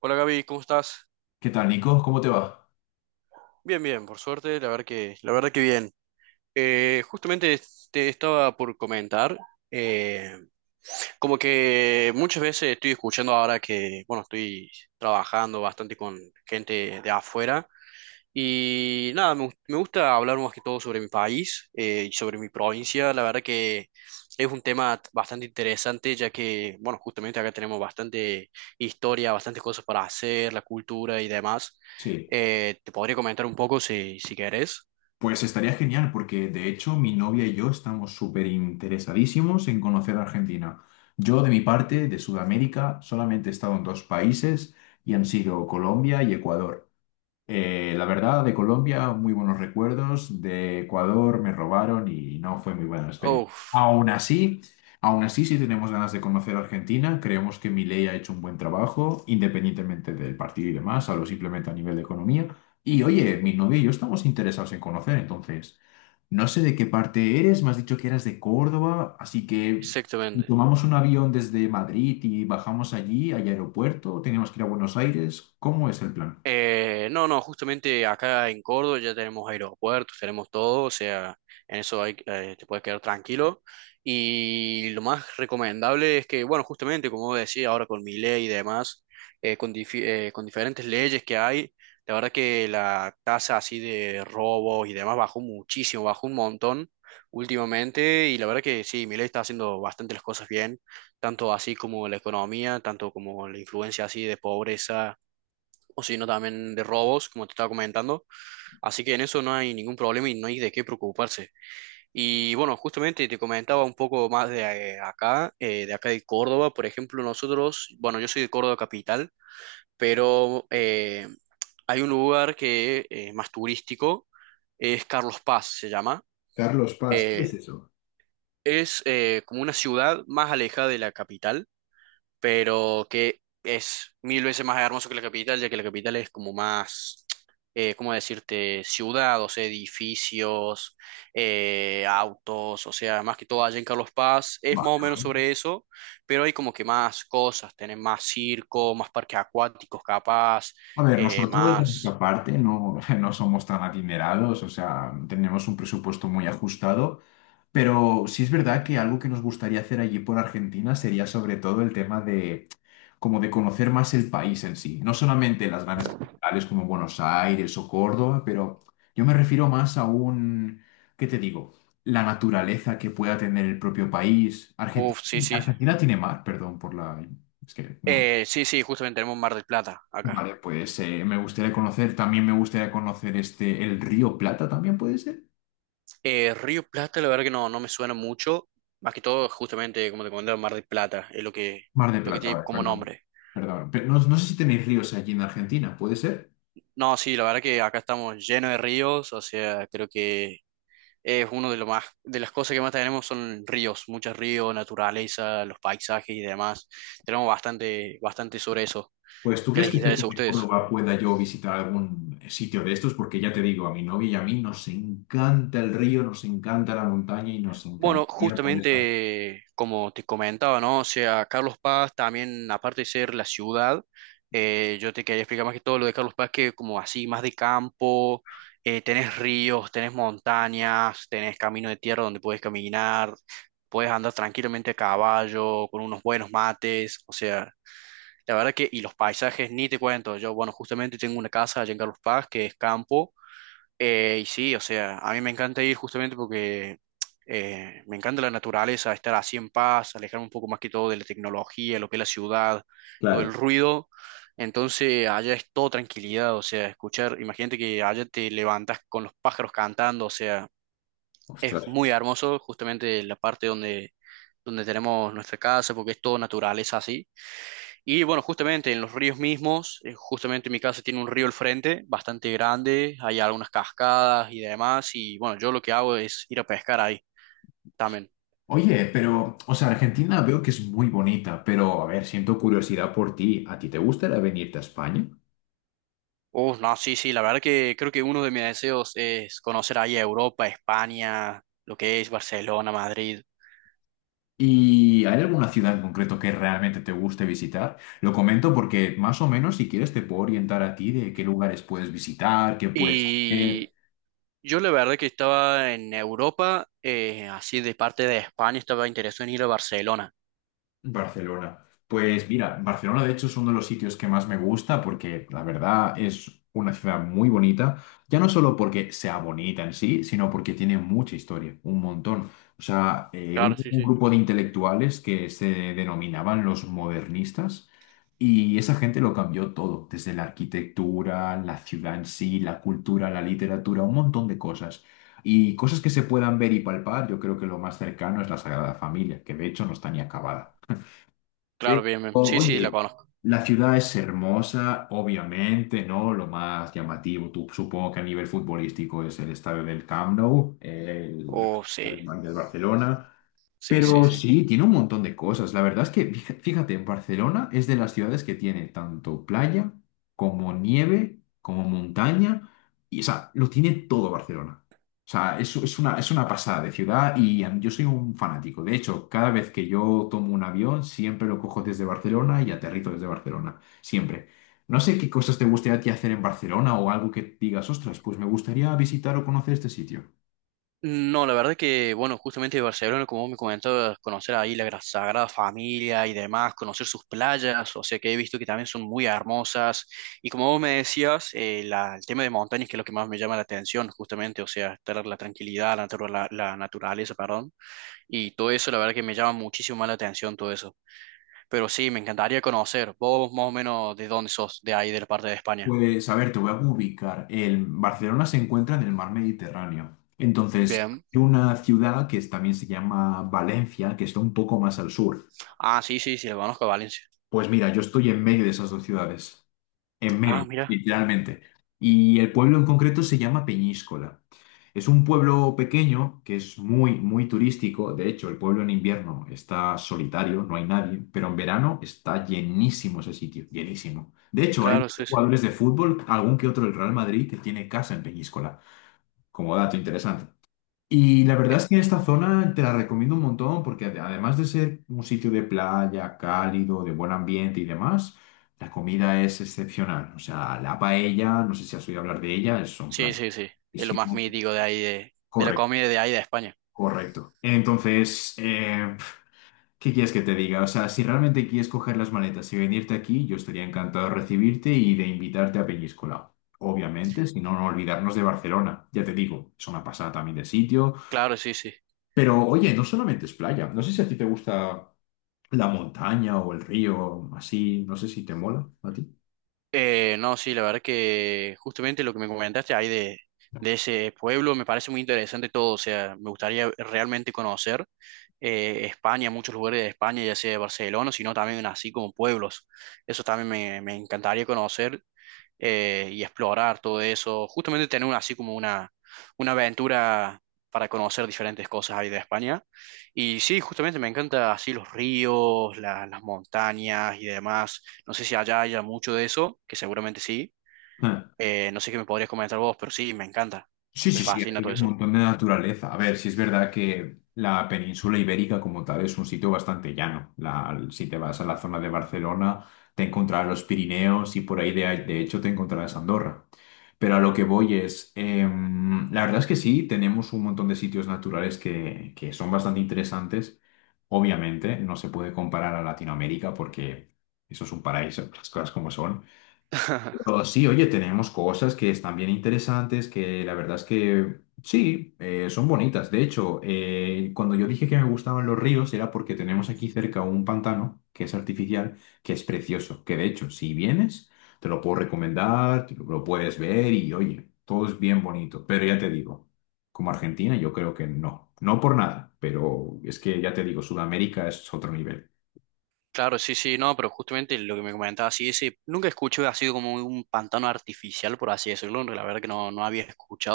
Hola Gaby, ¿cómo estás? ¿Qué tal, Nico? ¿Cómo te va? Bien, bien, por suerte, la verdad que bien. Justamente te estaba por comentar, eh, como que muchas veces estoy escuchando ahora que, bueno, estoy trabajando bastante con gente de afuera. Y nada, me gusta hablar más que todo sobre mi país, y sobre mi provincia. La verdad que es un tema bastante interesante, ya que, bueno, justamente acá tenemos bastante historia, bastantes cosas para hacer, la cultura y demás. Sí. Te podría comentar un poco si querés. Pues estaría genial porque de hecho mi novia y yo estamos súper interesadísimos en conocer Argentina. Yo de mi parte, de Sudamérica, solamente he estado en dos países y han sido Colombia y Ecuador. La verdad, de Colombia, muy buenos recuerdos. De Ecuador me robaron y no fue muy buena la experiencia. Uf, Aún así, sí tenemos ganas de conocer Argentina. Creemos que Milei ha hecho un buen trabajo, independientemente del partido y demás, hablo simplemente a nivel de economía. Y oye, mi novio y yo estamos interesados en conocer, entonces, no sé de qué parte eres, me has dicho que eras de Córdoba, así que si exactamente. tomamos un avión desde Madrid y bajamos allí, al aeropuerto, tenemos que ir a Buenos Aires, ¿cómo es el plan? No, no, justamente acá en Córdoba ya tenemos aeropuertos, tenemos todo, o sea, en eso te puedes quedar tranquilo. Y lo más recomendable es que, bueno, justamente como decía ahora con mi ley y demás, con diferentes leyes que hay, la verdad que la tasa así de robos y demás bajó muchísimo, bajó un montón últimamente y la verdad que sí, mi ley está haciendo bastante las cosas bien, tanto así como la economía, tanto como la influencia así de pobreza o si no también de robos, como te estaba comentando. Así que en eso no hay ningún problema y no hay de qué preocuparse. Y bueno, justamente te comentaba un poco más de de acá de Córdoba, por ejemplo, nosotros, bueno, yo soy de Córdoba capital, pero hay un lugar que es más turístico, es Carlos Paz, se llama. Carlos Paz, ¿qué Eh, es eso? es como una ciudad más alejada de la capital pero que es mil veces más hermoso que la capital, ya que la capital es como más, ¿cómo decirte? Ciudad, o sea, edificios, autos, o sea, más que todo allá en Carlos Paz, es Vale, más o menos vale. sobre eso, pero hay como que más cosas, tienen más circo, más parques acuáticos capaz, A ver, nosotros de nuestra más... parte no, no somos tan adinerados, o sea, tenemos un presupuesto muy ajustado, pero sí es verdad que algo que nos gustaría hacer allí por Argentina sería sobre todo el tema de como de conocer más el país en sí, no solamente las grandes capitales como Buenos Aires o Córdoba, pero yo me refiero más a un, ¿qué te digo? La naturaleza que pueda tener el propio país. Uf, sí, sí. Argentina tiene mar, perdón por la... Es que no. Sí, sí, justamente tenemos Mar del Plata acá. Vale, pues me gustaría conocer, también me gustaría conocer este, el río Plata también puede ser. Río Plata, la verdad que no me suena mucho. Más que todo, justamente, como te comenté, Mar del Plata es Mar de lo que Plata, tiene vale, como perdón. nombre. Perdón. Pero no, no sé si tenéis ríos allí en Argentina, ¿puede ser? No, sí, la verdad que acá estamos llenos de ríos, o sea, creo que es uno de lo más, de las cosas que más tenemos son ríos, muchos ríos, naturaleza, los paisajes y demás. Tenemos bastante sobre eso. Pues ¿tú ¿Qué crees les que cerca interesa a de ustedes? Córdoba pueda yo visitar algún sitio de estos? Porque ya te digo, a mi novia y a mí nos encanta el río, nos encanta la montaña y nos Bueno, encantaría poder estar. justamente como te comentaba, ¿no? O sea, Carlos Paz también, aparte de ser la ciudad, yo te quería explicar más que todo lo de Carlos Paz, que como así, más de campo, tenés ríos, tenés montañas, tenés camino de tierra donde puedes caminar, puedes andar tranquilamente a caballo, con unos buenos mates, o sea, la verdad que, y los paisajes, ni te cuento, yo, bueno, justamente tengo una casa allá en Carlos Paz que es campo. Y sí, o sea, a mí me encanta ir justamente porque me encanta la naturaleza, estar así en paz, alejarme un poco más que todo de la tecnología, lo que es la ciudad, todo Claro, el ruido. Entonces, allá es todo tranquilidad, o sea, escuchar, imagínate que allá te levantas con los pájaros cantando, o sea, es ostras. muy hermoso justamente donde tenemos nuestra casa, porque es todo naturaleza así. Y bueno, justamente en los ríos mismos, justamente mi casa tiene un río al frente, bastante grande, hay algunas cascadas y demás, y bueno, yo lo que hago es ir a pescar ahí también. Oye, pero, o sea, Argentina veo que es muy bonita, pero a ver, siento curiosidad por ti. ¿A ti te gustaría venirte a España? No, sí, sí, la verdad que creo que uno de mis deseos es conocer ahí Europa, España, lo que es Barcelona, Madrid. ¿Y hay alguna ciudad en concreto que realmente te guste visitar? Lo comento porque más o menos si quieres te puedo orientar a ti de qué lugares puedes visitar, qué puedes hacer. Y yo la verdad que estaba en Europa, así de parte de España, estaba interesado en ir a Barcelona. Barcelona. Pues mira, Barcelona de hecho es uno de los sitios que más me gusta porque la verdad es una ciudad muy bonita, ya no solo porque sea bonita en sí, sino porque tiene mucha historia, un montón. O sea, eh, un, Claro, sí, un sí. grupo de intelectuales que se denominaban los modernistas y esa gente lo cambió todo, desde la arquitectura, la ciudad en sí, la cultura, la literatura, un montón de cosas. Y cosas que se puedan ver y palpar, yo creo que lo más cercano es la Sagrada Familia, que de hecho no está ni acabada. Claro, Pero, bien, bien. Sí, sí, la oye, conozco. la ciudad es hermosa, obviamente, ¿no? Lo más llamativo, tú- supongo que a nivel futbolístico es el estadio del Camp Nou, Oh, sí, el del Barcelona. sí, sí, Pero sí. sí, tiene un montón de cosas. La verdad es que, fija- fíjate, Barcelona es de las ciudades que tiene tanto playa como nieve, como montaña, y o sea, lo tiene todo Barcelona. O sea, es una pasada de ciudad y a mí- yo soy un fanático. De hecho, cada vez que yo tomo un avión, siempre lo cojo desde Barcelona y aterrizo desde Barcelona. Siempre. No sé qué cosas te gustaría a ti hacer en Barcelona o algo que digas, ostras, pues me gustaría visitar o conocer este sitio. No, la verdad que, bueno, justamente de Barcelona, como vos me comentabas, conocer ahí la Sagrada Familia y demás, conocer sus playas, o sea que he visto que también son muy hermosas. Y como vos me decías, el tema de montañas, que es lo que más me llama la atención, justamente, o sea, estar la tranquilidad, la la naturaleza, perdón. Y todo eso, la verdad que me llama muchísimo más la atención todo eso. Pero sí, me encantaría conocer. Vos más o menos de dónde sos, de ahí, de la parte de España. Pues, a ver, te voy a ubicar. El Barcelona se encuentra en el mar Mediterráneo. Entonces, Bien. hay una ciudad que es- también se llama Valencia, que está un poco más al sur. Ah, sí, sí, sí, lo conozco a Valencia. Pues mira, yo estoy en medio de esas dos ciudades. En Ah, medio, mira, literalmente. Y el pueblo en concreto se llama Peñíscola. Es un pueblo pequeño que es muy, muy turístico. De hecho, el pueblo en invierno está solitario, no hay nadie, pero en verano está llenísimo ese sitio, llenísimo. De hecho, hay claro, sí, sí. jugadores de fútbol, algún que otro del Real Madrid, que tiene casa en Peñíscola, como dato interesante. Y la verdad es que esta zona te la recomiendo un montón porque ade- además de ser un sitio de playa, cálido, de buen ambiente y demás, la comida es excepcional. O sea, la paella, no sé si has oído hablar de ella, es un Sí, plato sí, sí. Es lo más buenísimo. mítico de ahí, de la Correcto, comida de ahí de España. correcto. Entonces, ¿qué quieres que te diga? O sea, si realmente quieres coger las maletas y venirte aquí, yo estaría encantado de recibirte y de invitarte a Peñíscola. Obviamente, si no, no olvidarnos de Barcelona. Ya te digo, es una pasada también de sitio. Claro, sí, sí. Pero oye, no solamente es playa. No sé si a ti te gusta la montaña o el río, así. No sé si te mola a ti. No, sí, la verdad que justamente lo que me comentaste ahí de ese pueblo me parece muy interesante todo. O sea, me gustaría realmente conocer España, muchos lugares de España, ya sea de Barcelona, sino también así como pueblos. Eso también me encantaría conocer. Y explorar todo eso. Justamente tener así como una aventura para conocer diferentes cosas ahí de España. Y sí, justamente me encanta así los ríos, las montañas y demás. No sé si allá haya mucho de eso, que seguramente sí. Ah. No sé qué me podrías comentar vos, pero sí, me encanta. Sí, Me sí, sí, fascina aquí hay todo un eso. montón de naturaleza. A ver, si es verdad que la península ibérica como tal es un sitio bastante llano. La- si te vas a la zona de Barcelona, te encontrarás los Pirineos y por ahí de hecho te encontrarás Andorra. Pero a lo que voy es, la verdad es que sí, tenemos un montón de sitios naturales que son bastante interesantes. Obviamente, no se puede comparar a Latinoamérica porque eso es un paraíso, las cosas como son. Pero sí, oye, tenemos cosas que están bien interesantes, que la verdad es que sí, son bonitas. De hecho, cuando yo dije que me gustaban los ríos era porque tenemos aquí cerca un pantano que es artificial, que es precioso, que de hecho, si vienes, te lo puedo recomendar, te lo puedes ver y oye, todo es bien bonito. Pero ya te digo, como Argentina, yo creo que no, no por nada, pero es que ya te digo, Sudamérica es otro nivel. Claro, sí, sí, no, pero justamente lo que me comentaba, sí, ese, nunca escuché, ha sido como un pantano artificial, por así decirlo, la verdad que no había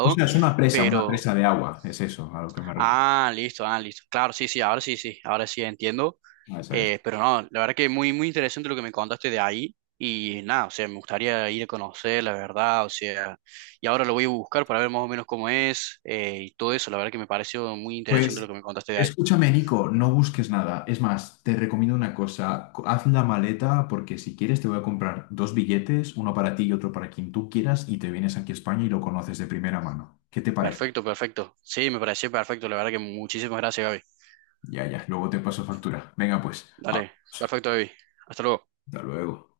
O sea, es una pero presa de agua, es eso a lo que me refiero. ah, listo, ah, listo. Claro, sí, sí, ahora sí, sí, ahora sí entiendo. A esa es. Pero no, la verdad que muy interesante lo que me contaste de ahí. Y nada, o sea, me gustaría ir a conocer, la verdad, o sea, y ahora lo voy a buscar para ver más o menos cómo es, y todo eso. La verdad que me pareció muy interesante lo Pues que me contaste de ahí. escúchame, Nico, no busques nada. Es más, te recomiendo una cosa. Co- Haz la maleta porque si quieres te voy a comprar dos billetes, uno para ti y otro para quien tú quieras, y te vienes aquí a España y lo conoces de primera mano. ¿Qué te parece? Perfecto, perfecto. Sí, me pareció perfecto. La verdad que muchísimas gracias, Gaby. Ya, ya, luego te paso factura. Venga, pues, Dale, hablamos. perfecto, Gaby. Hasta luego. Hasta luego.